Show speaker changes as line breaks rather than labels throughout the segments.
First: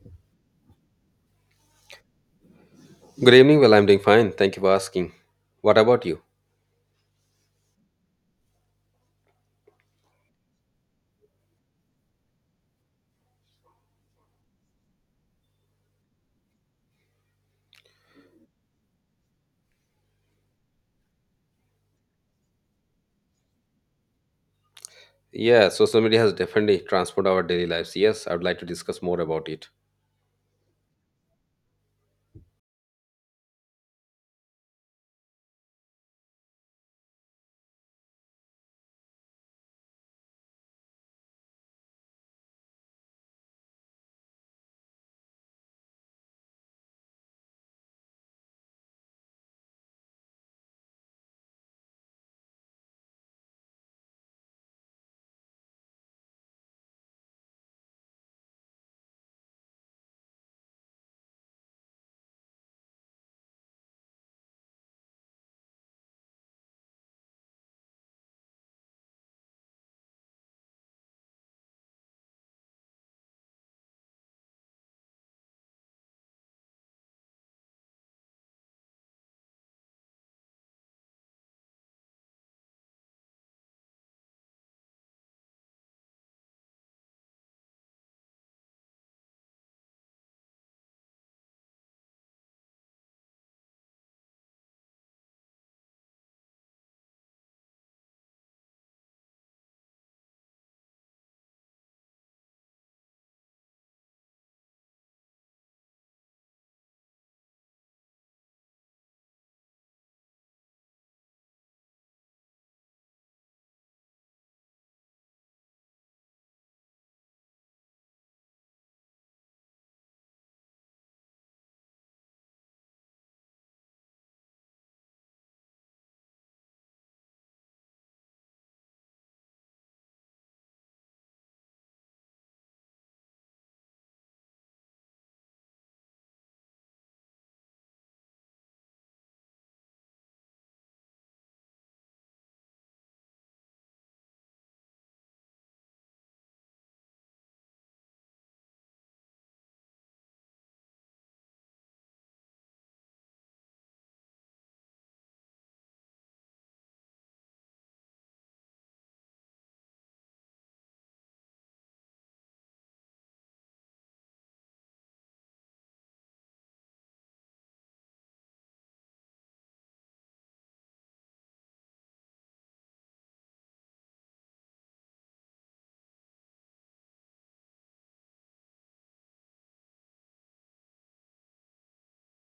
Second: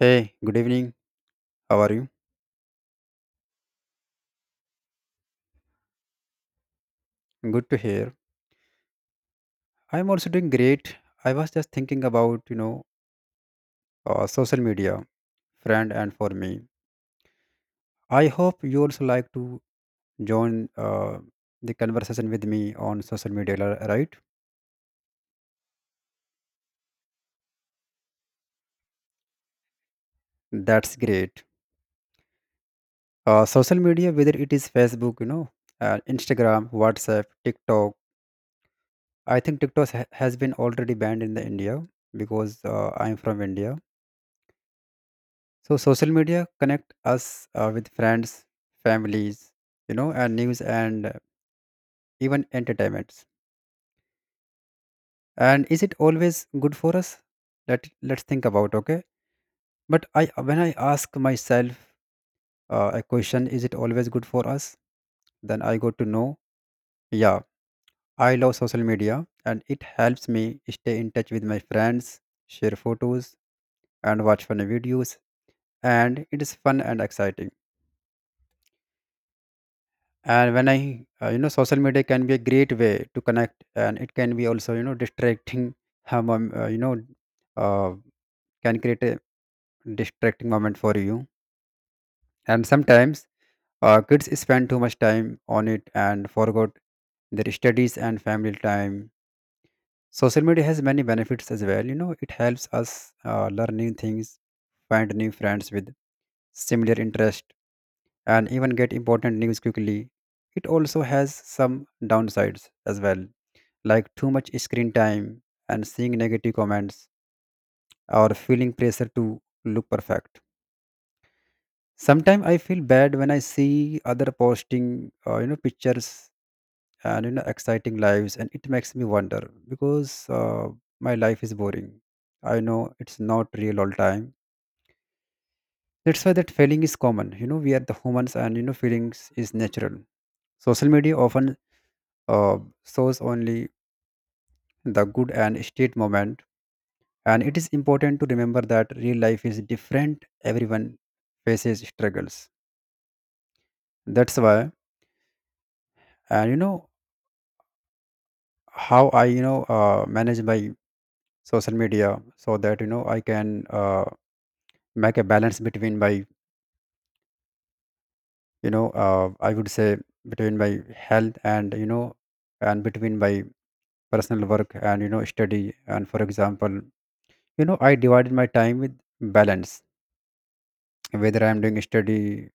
Hey, good evening. How are you?
Good evening. Well, I'm doing fine. Thank you for asking. What about you?
Good to hear. I'm also doing great. I was just thinking about, you know, social media, friend, and for me. I hope you also like to join the conversation with me on social media, right?
Yeah, social media has definitely transformed our daily lives. Yes, I would like to discuss more about it.
That's great. Social media, whether it is Facebook, you know, Instagram, WhatsApp, TikTok. I think TikTok has been already banned in the India because I'm from India. So social media connect us with friends, families, you know, and news and even entertainments. And is it always good for us? Let's think about, okay. But I when I ask myself a question, is it always good for us? Then I got to know, yeah, I love social media and it helps me stay in touch with my friends, share photos, and watch funny videos, and it is fun and exciting. And when I you know, social media can be a great way to connect, and it can be also, you know, distracting. You know, uh, can create a distracting moment for you. And sometimes kids spend too much time on it and forgot their studies and family time. Social media has many benefits as well, you know. It helps us learn new things, find new friends with similar interest, and even get important news quickly. It also has some downsides as well, like too much screen time and seeing negative comments or feeling pressure to look perfect. Sometimes I feel bad when I see other posting, you know, pictures and you know exciting lives, and it makes me wonder because my life is boring. I know it's not real all time. That's why that feeling is common. You know, we are the humans, and you know, feelings is natural. Social media often uh, shows only the good and state moment, and it is important to remember that real life is different. Everyone faces struggles. That's why, and you know, how I you know manage my social media so that you know I can, make a balance between my, you know, I would say between my health and you know, and between my personal work and you know study. And for example, you know, I divided my time with balance. Whether I'm doing study,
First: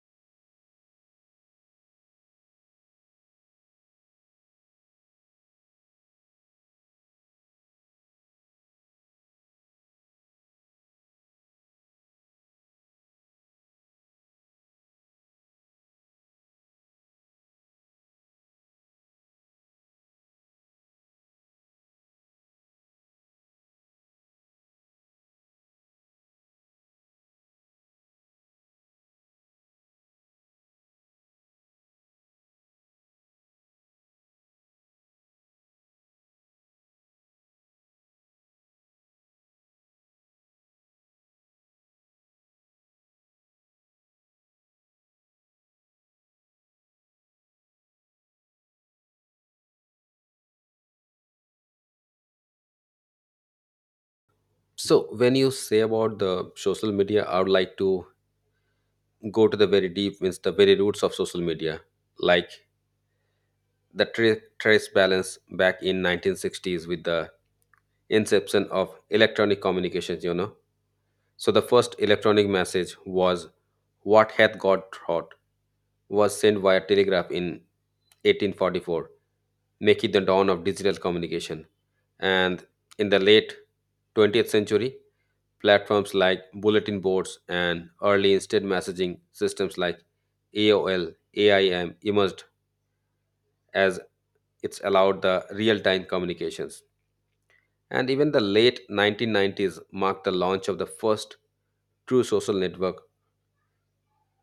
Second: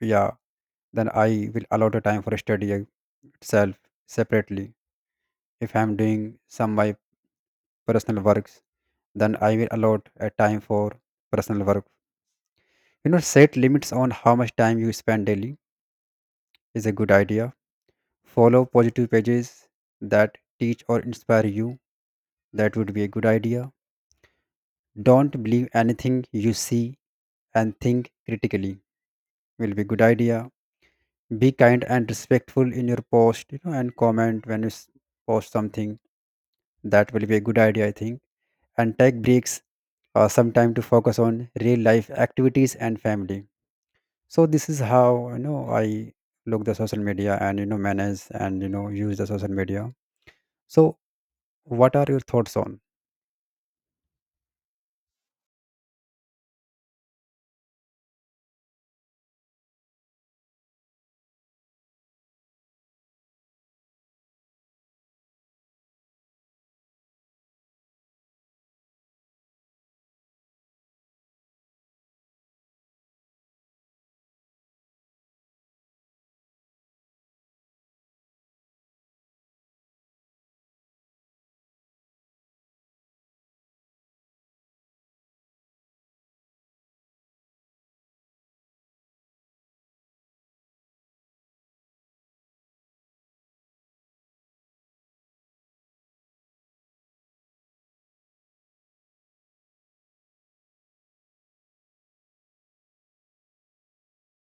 yeah, then I will allow the time for study, itself, separately. If I am doing some my personal works, then I will allot a time for personal work. You know, set limits on how much time you spend daily is a good idea. Follow positive pages that teach or inspire you, that would be a good idea. Don't believe anything you see and think critically, will be good idea. Be kind and respectful in your post, you know, and comment. When you post something, that will be a good idea, I think. And take breaks, some time to focus on real life activities and family. So this is how, you know, I look the social media and you know manage and you know use the social media. So what are your thoughts on?
So, when you say about the social media, I would like to go to the very deep, means the very roots of social media, like the trace balance back in 1960s with the inception of electronic communications. So the first electronic message was "What hath God wrought," was sent via telegraph in 1844, making the dawn of digital communication. And in the late 20th century, platforms like bulletin boards and early instant messaging systems like AOL, AIM emerged as it's allowed the real time communications. And even the late 1990s marked the launch of the first true social network,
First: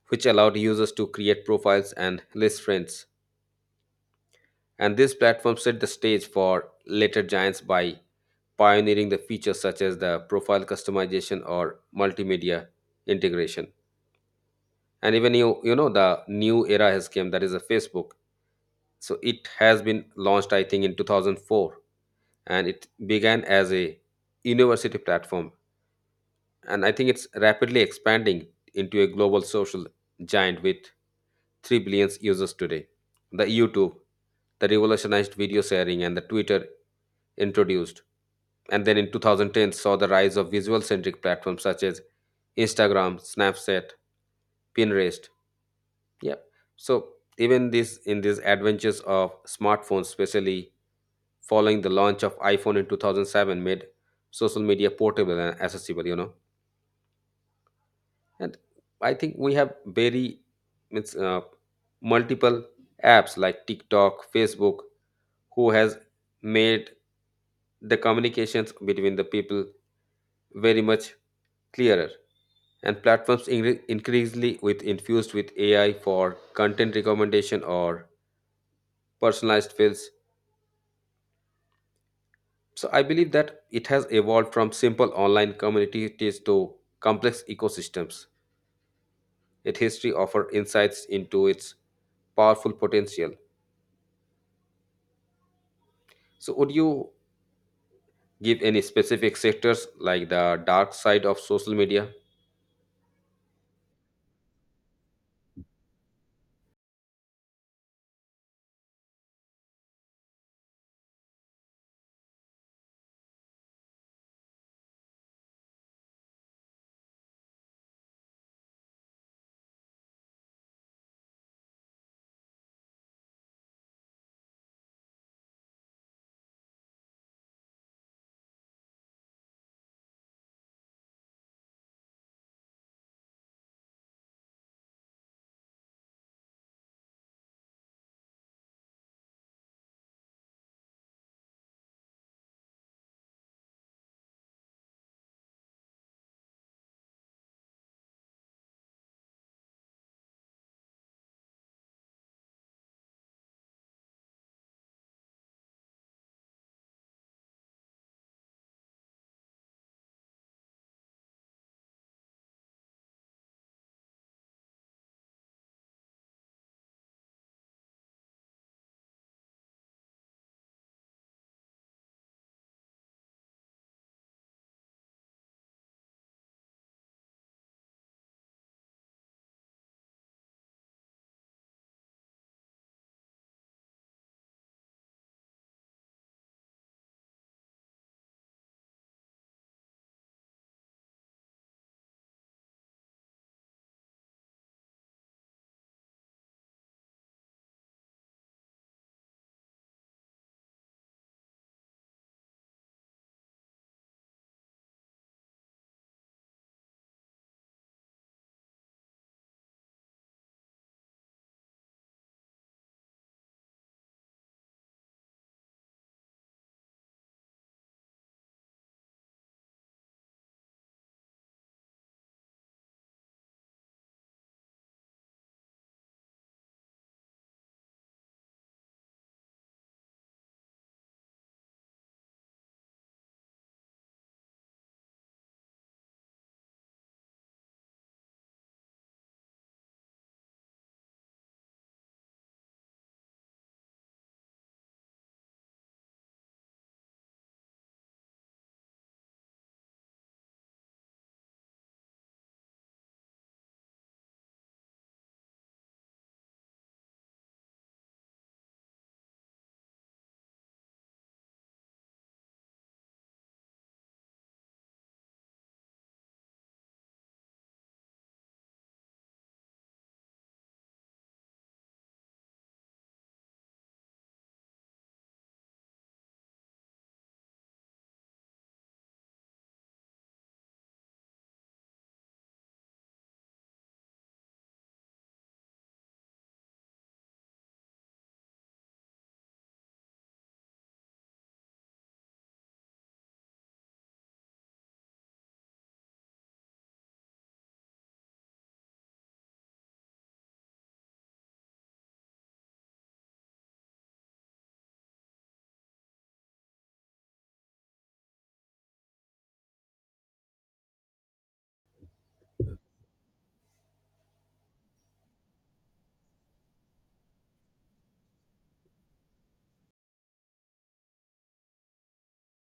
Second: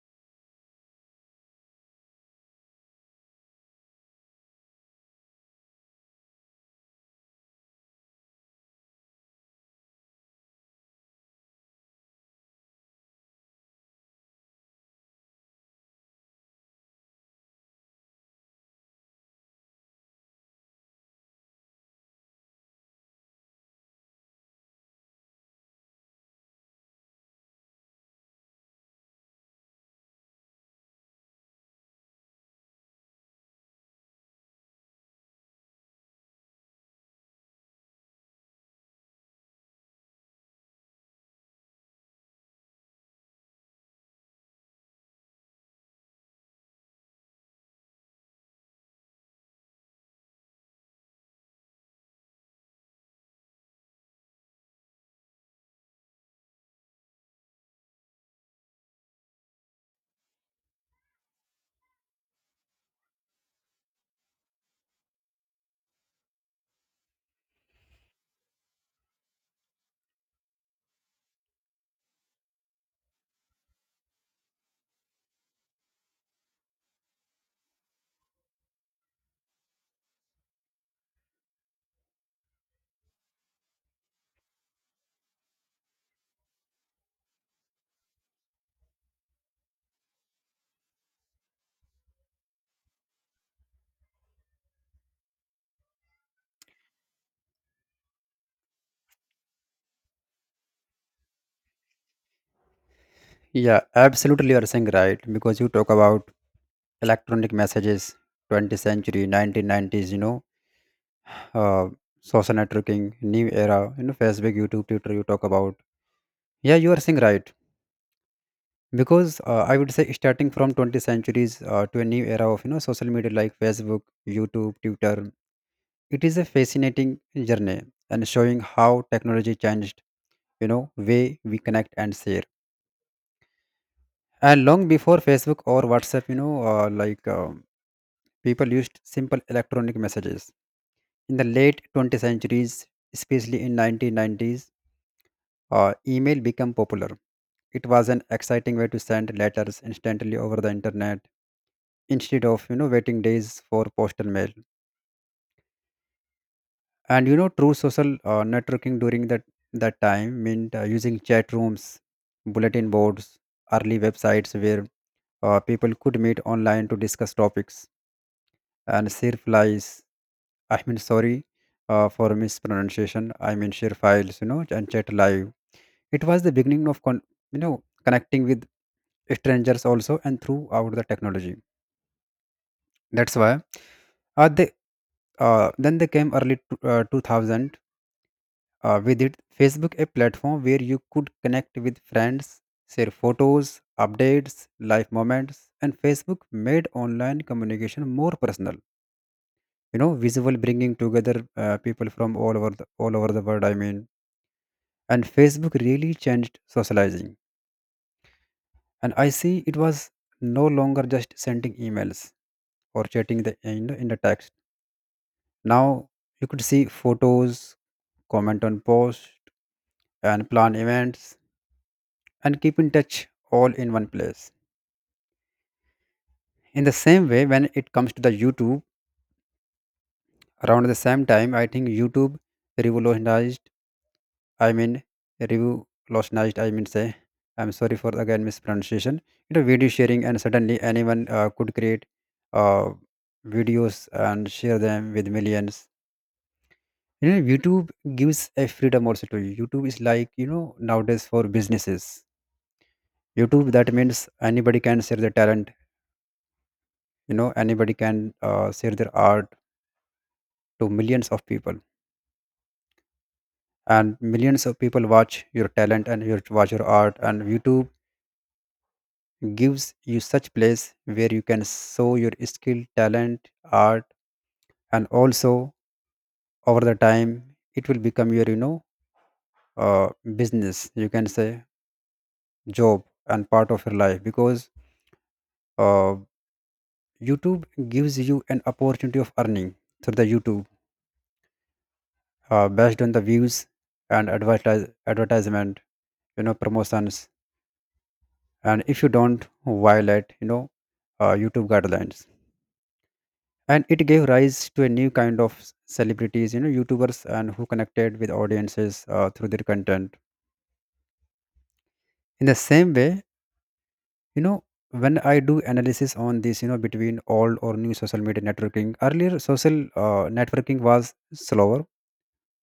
which allowed users to create profiles and list friends. And this platform set the stage for later giants by pioneering the features such as the profile customization or multimedia integration. And even you, you know the new era has came, that is a Facebook. So it has been launched, I think, in 2004, and it began as a university platform, and I think it's rapidly expanding into a global social giant with 3 billion users today. The YouTube, the revolutionized video sharing, and the Twitter introduced. And then in 2010 saw the rise of visual centric platforms such as Instagram, Snapchat, Pinterest. Yeah. So even this in these adventures of smartphones, especially following the launch of iPhone in 2007, made social media portable and accessible. You know, and I think we have very it's, uh, multiple apps like TikTok, Facebook, who has made the communications between the people very much clearer, and platforms increasingly with infused with ai for content recommendation or personalized fields. So I believe that it has evolved from simple online communities to complex ecosystems. Its history offers insights into its powerful potential. So would you give any specific sectors like the dark side of social media?
Yeah, absolutely, you are saying right, because you talk about electronic messages, 20th century, 1990s, you know, uh, social networking, new era, you know, Facebook, YouTube, Twitter. You talk about. Yeah, you are saying right, because I would say starting from 20th centuries to a new era of you know social media like Facebook, YouTube, Twitter, it is a fascinating journey, and showing how technology changed, you know, way we connect and share. And long before Facebook or WhatsApp, you know, like people used simple electronic messages in the late 20th centuries, especially in 1990s. Email became popular. It was an exciting way to send letters instantly over the internet instead of, you know, waiting days for postal mail. And you know true social networking during that time meant using chat rooms, bulletin boards, early websites where people could meet online to discuss topics and share files. I mean, sorry, for mispronunciation, I mean, share files, you know, and chat live. It was the beginning of you know, connecting with strangers also, and throughout the technology. That's why they then they came early 2000 with it Facebook, a platform where you could connect with friends, share photos, updates life moments. And Facebook made online communication more personal, you know, visual, bringing together people from all over the world, I mean. And Facebook really changed socializing, and I see it was no longer just sending emails or chatting in the text. Now you could see photos, comment on posts, and plan events and keep in touch all in one place. In the same way, when it comes to the YouTube, around the same time, I think YouTube revolutionized, I mean, say, I'm sorry for again mispronunciation, you know, video sharing, and suddenly anyone could create uh, videos and share them with millions. You know, YouTube gives a freedom also to you. YouTube is like, you know, nowadays for businesses, YouTube, that means anybody can share their talent, you know. Anybody can share their art to millions of people, and millions of people watch your talent and your watch your art. And YouTube gives you such place where you can show your skill, talent, art. And also, over the time, it will become your, you know, uh, business, you can say, job, and part of your life. Because uh, YouTube gives you an opportunity of earning through the YouTube, based on the views and advertisement, you know, promotions. And if you don't violate, you know, YouTube guidelines. And it gave rise to a new kind of celebrities, you know, YouTubers, and who connected with audiences through their content. In the same way, you know, when I do analysis on this, you know, between old or new social media networking, earlier social networking was slower,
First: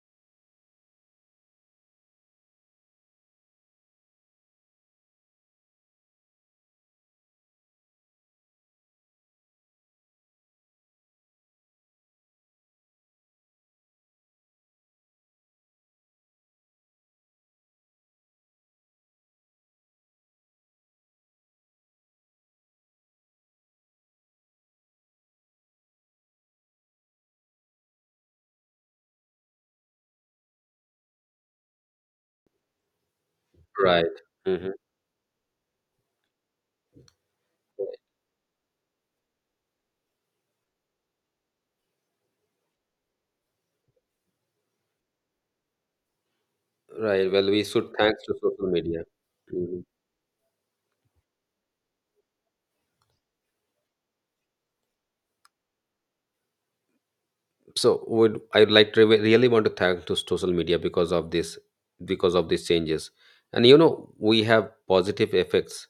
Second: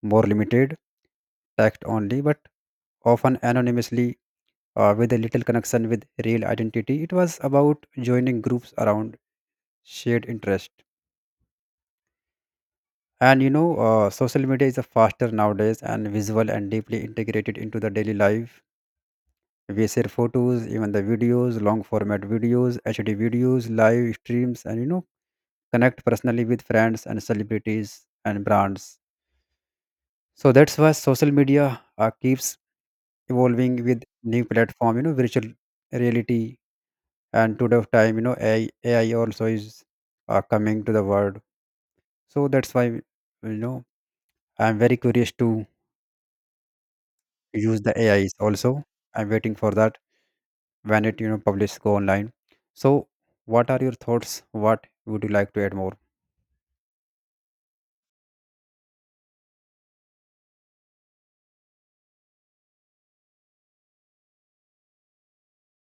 more limited act only, but often anonymously with a little connection with real identity. It was about joining groups around shared interest. And you know, social media is a faster nowadays, and visual and deeply integrated into the daily life. We share photos, even the videos, long format videos, HD videos, live streams, and you know, connect personally with friends and celebrities and brands. So that's why social media keeps evolving with
Right.
new
Mhm.
platform, you know, virtual reality. And today of time, you know, AI also is coming to the world. So that's why, you know, I'm very curious to
Right, well, we
use
should
the
thanks to
AIs
social
also.
media.
I'm waiting for
Mhm.
that when it, you know, published go online. So what are your thoughts, what would you like to add more?
So would I like to re- really want to thank to social media because of this, because of these changes. And you know we have positive effects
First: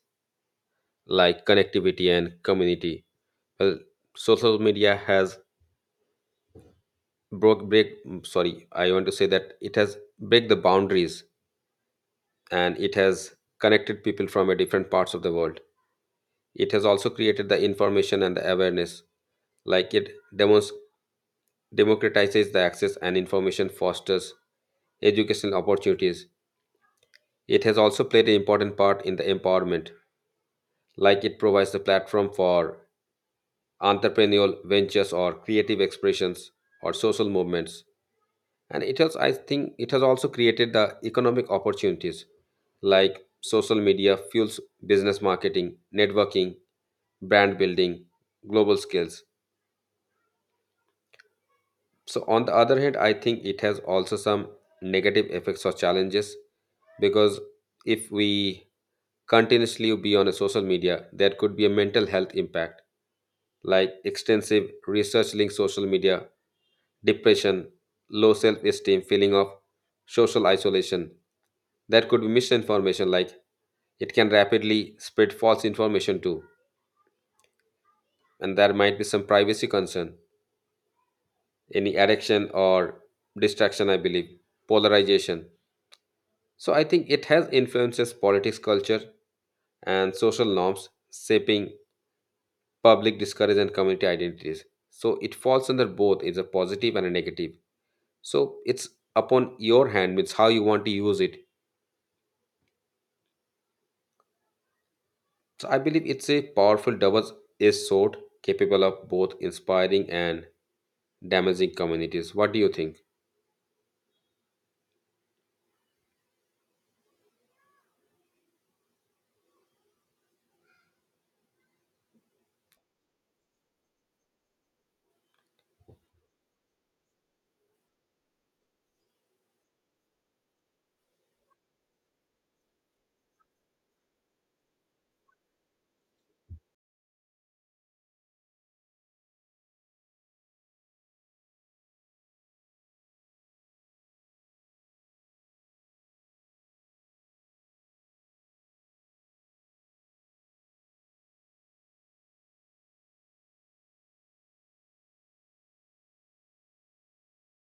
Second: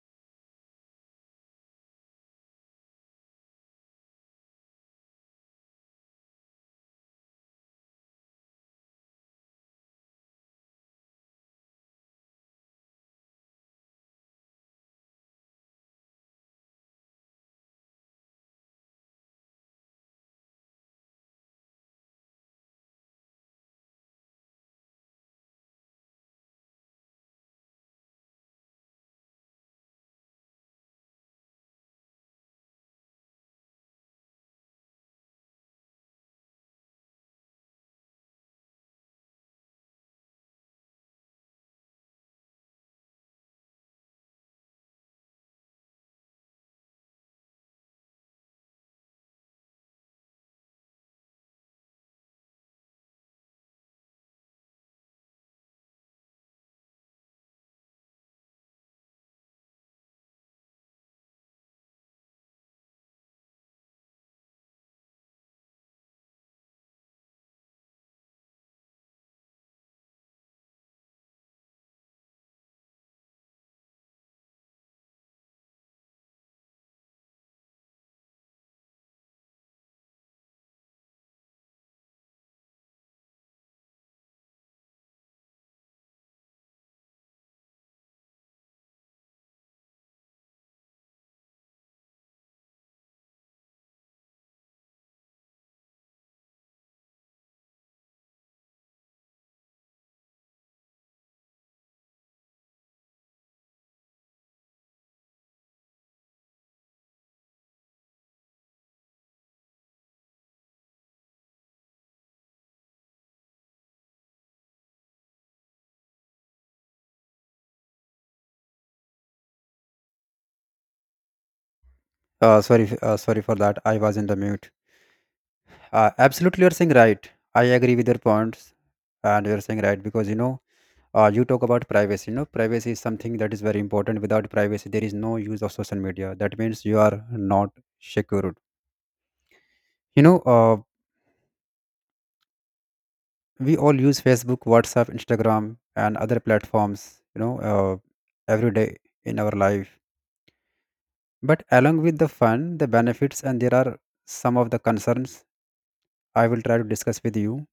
like connectivity and community. Well, social media has sorry, I want to say that it has break the boundaries, and it has connected people from a different parts of the world. It has also created the information and the awareness, like it demos democratizes the access and information, fosters educational opportunities. It has also played an important part in the empowerment, like it provides the platform for entrepreneurial ventures or creative expressions or social movements. And it has, I think, it has also created the economic opportunities, like social media fuels business marketing, networking, brand building, global skills. So, on the other hand, I think it has also some negative effects or challenges, because if we continuously be on a social media, there could be a mental health impact, like extensive research linked social media, depression, low self esteem, feeling of social isolation. That could be misinformation, like it can rapidly spread false information too, and there might be some privacy concern, any addiction or distraction, I believe, polarization. So I think it has influences politics, culture, and social norms, shaping public discourage and community identities. So it falls under both. It's a positive and a negative. So it's upon your hand means how you want to use it. So I believe it's a powerful double-edged sword capable of both inspiring and damaging communities. What do you think?
Sorry sorry for that, I was in the mute. Absolutely, you're saying right. I agree with your points, and you're saying right, because you know, you talk about privacy. You know, privacy is something that is very important. Without privacy, there is no use of social media. That means you are not secured. You know, we all use Facebook, WhatsApp, Instagram, and other platforms, you know, every day in our life. But along with the fun, the benefits, and there are some of the concerns I will try to discuss with you.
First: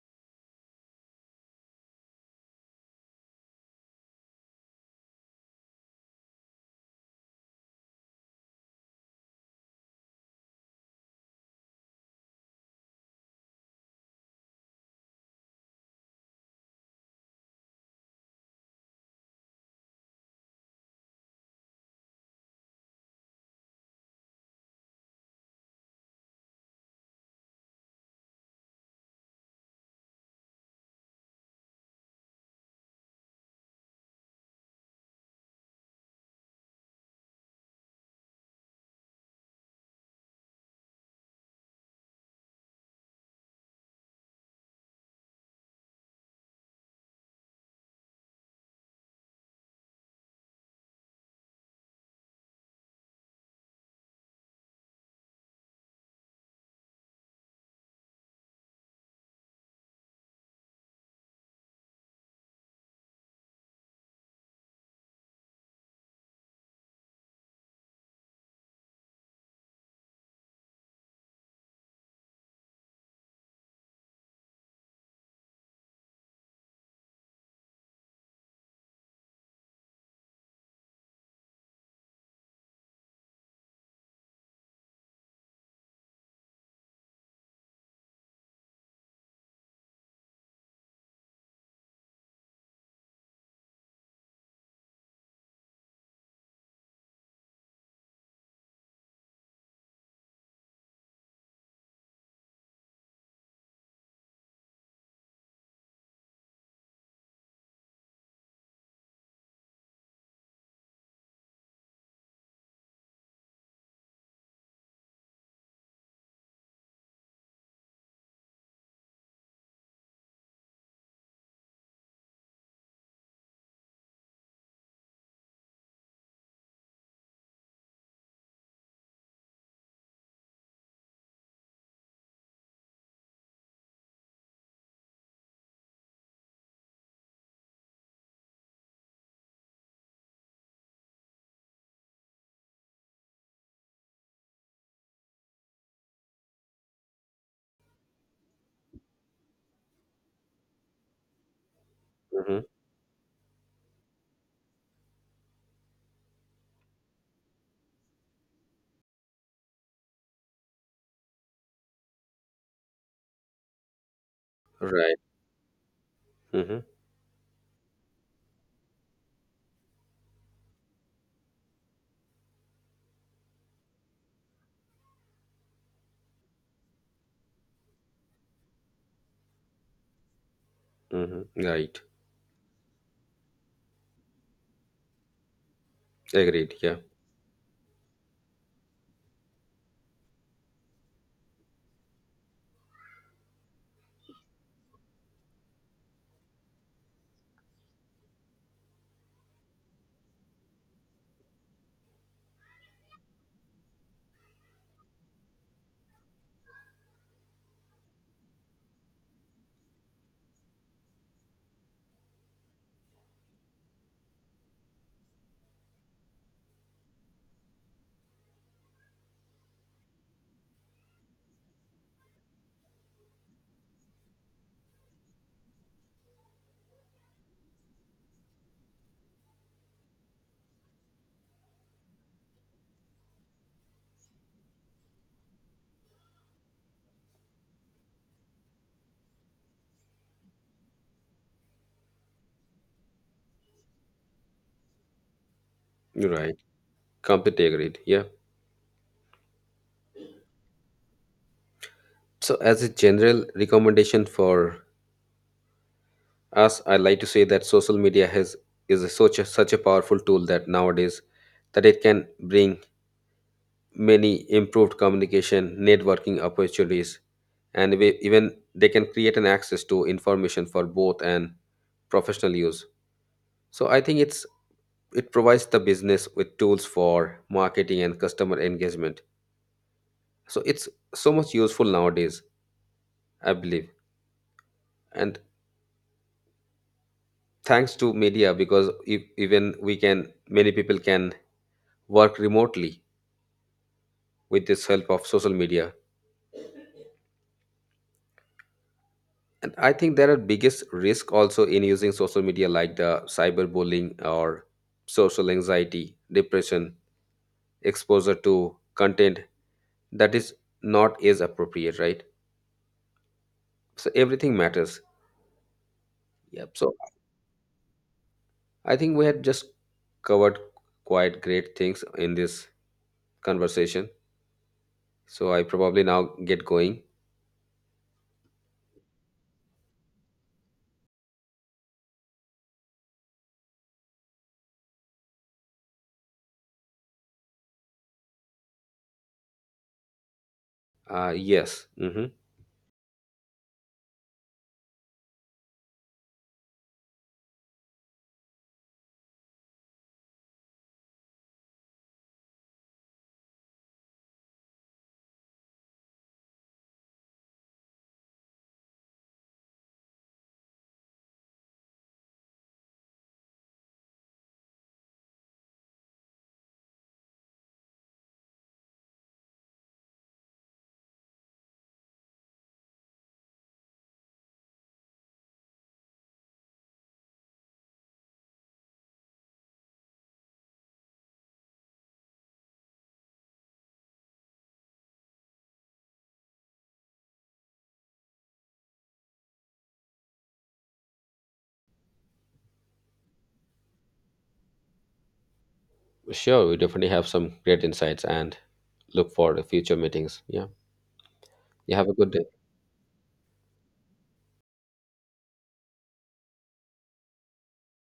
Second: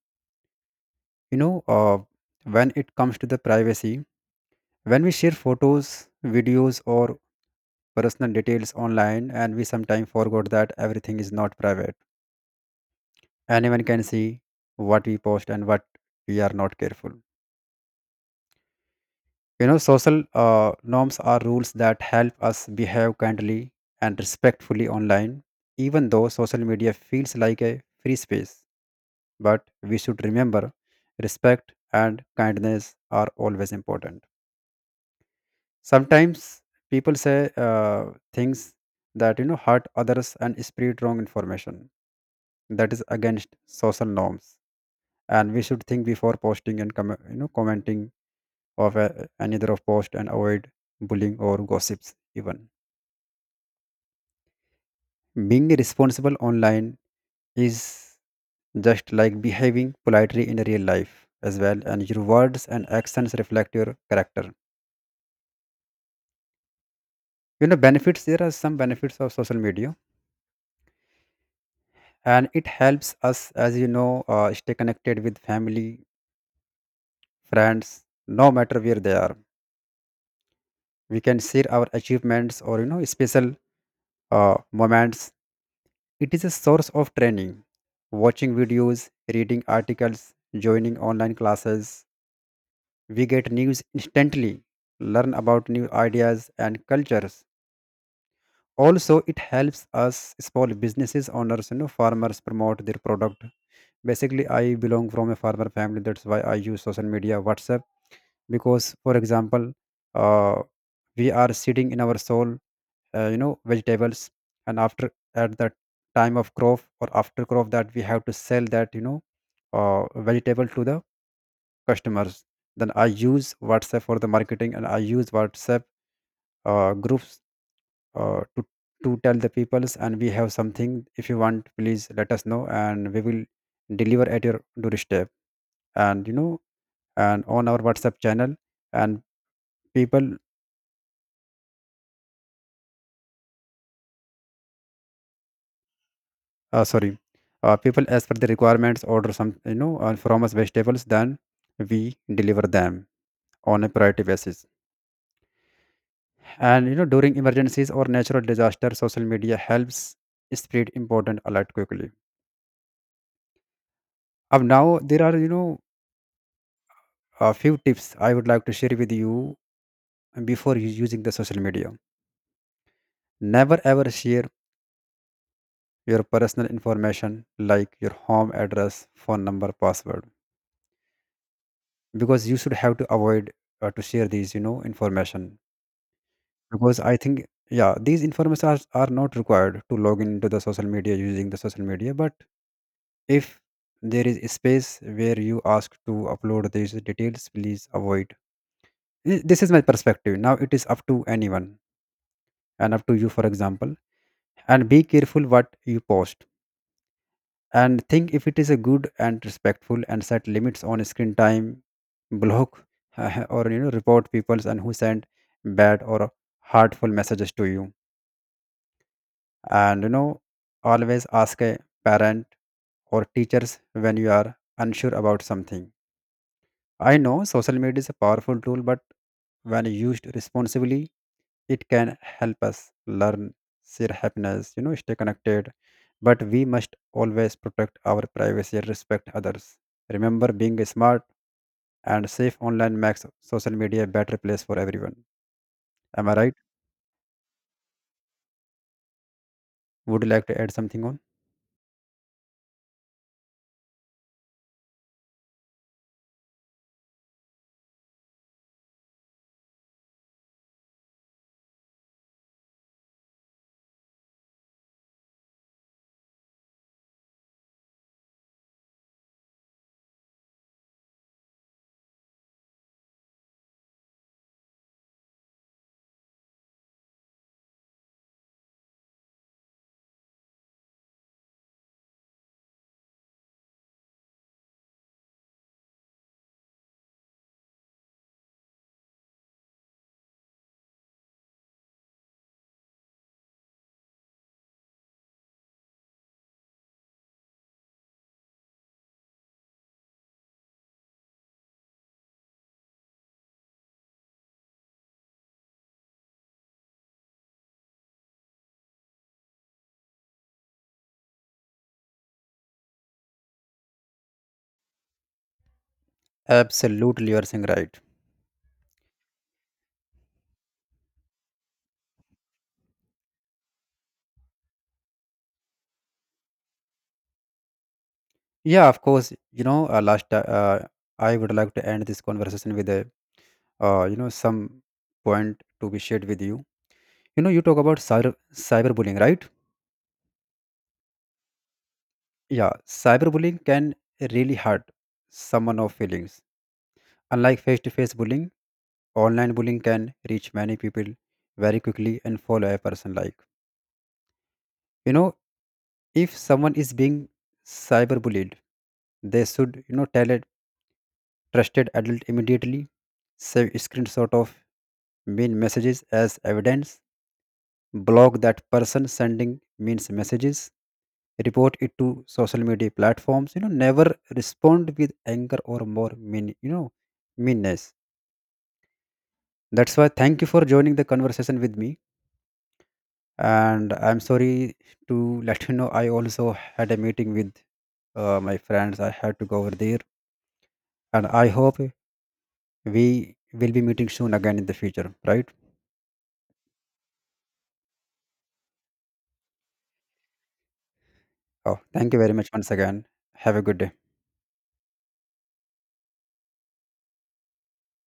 You know, when it comes to the privacy, when we share photos, videos, or personal details online, and we sometimes forgot that everything is not private. Anyone can see what we post and what we are not careful. You know, social norms are rules that help us behave kindly and respectfully online, even though social media feels like a free space. But we should remember respect and kindness are always important. Sometimes people say things that you know hurt others and spread wrong information. That is against social norms, and we should think before posting and you know commenting of a, another of post, and avoid bullying or gossips even. Being responsible online is just like behaving politely in real life as well, and your words and actions reflect your character. You know, benefits, there are some benefits of social media. And it helps us, as you know, stay connected with family, friends, no matter where they are. We can share our achievements or you know special moments. It is a source of training. Watching videos, reading articles, joining online classes, we get news instantly, learn about new ideas and cultures. Also, it helps us small businesses owners, you know, farmers promote their product. Basically, I belong from a farmer family. That's why I use social media, WhatsApp, because, for example, uh, we are sitting in our soul you know vegetables, and after at that time of crop or after crop, that we have to sell that, you know, uh, vegetable to the customers. Then I use WhatsApp for the marketing, and I use WhatsApp groups uh, to to tell the peoples, and we have something, if you want please let us know and we will deliver at your doorstep. And you know, and on our WhatsApp channel, and people uh, sorry, people as per the requirements order some, you know, from us vegetables, then we
Hmm.
deliver them on a priority basis. And, you know, during emergencies or natural disaster, social media helps spread important alert quickly. Ab now
Right.
there are, you know,
Hmm.
a few tips I would like to share with you before using the social media. Never ever share your personal information like your home address, phone number, password,
Hmm. Right.
because you should have to avoid to share these, you know, information.
Agreed, yeah.
Because I think, yeah, these information are not required to log into the social media, using the social media. But if there is a space where you ask to upload these details, please avoid. This is my perspective. Now it is up to anyone and up to you, for example. And be careful what you post, and think if it is a good and respectful, and set limits on screen time. Block or you know report peoples and who send bad or hurtful messages to you. And you know always ask a parent or teachers when you are unsure about something. I know social media is a powerful tool, but when used responsibly, it can help us learn, share happiness, you know, stay connected. But we must always protect our privacy and respect others. Remember, being smart and safe online makes social media a better place for everyone.
You're
Am I right?
right. Completely agreed, yeah.
Would you like to add something on?
So as a general recommendation for, as I like to say, that social media has is a, such a powerful tool that nowadays that it can bring many improved communication networking opportunities, and even they can create an access to information for both and professional use. So I think it's, it provides the business with tools for marketing and customer engagement, so it's so much useful nowadays, I believe. And thanks to media, because if, even we can, many people can work remotely with this help of social media. And I think there are biggest risk also in using social media like the cyberbullying or social anxiety, depression, exposure to content that is not is appropriate, right? So everything matters. Yep. So
Absolutely, you are saying right.
I think we had just covered quite great things in this conversation, so I probably now get going.
Yeah, of course. You know, I would like to end this conversation with a you know some point to be shared with you. You know, you talk about cyberbullying, right?
Uh, yes. Hmm.
Yeah, cyberbullying can really hurt someone of feelings. Unlike face-to-face bullying, online bullying can reach many people very quickly and follow a person like. You know, if someone is being cyberbullied, they should you know tell a trusted adult immediately. Save screenshot of mean messages as evidence, block that person sending means messages, report it to social media platforms, you know, never respond with anger or more mean, you know, meanness. That's why thank you for joining the conversation with me. And I'm sorry to let you know I also had a meeting with my friends. I had to go over there. And I hope we will be meeting soon again in the future, right?
Sure, we definitely have some great insights and look for future meetings, yeah.
Oh,
You have
thank
a
you
good
very
day.
much once again. Have a good day.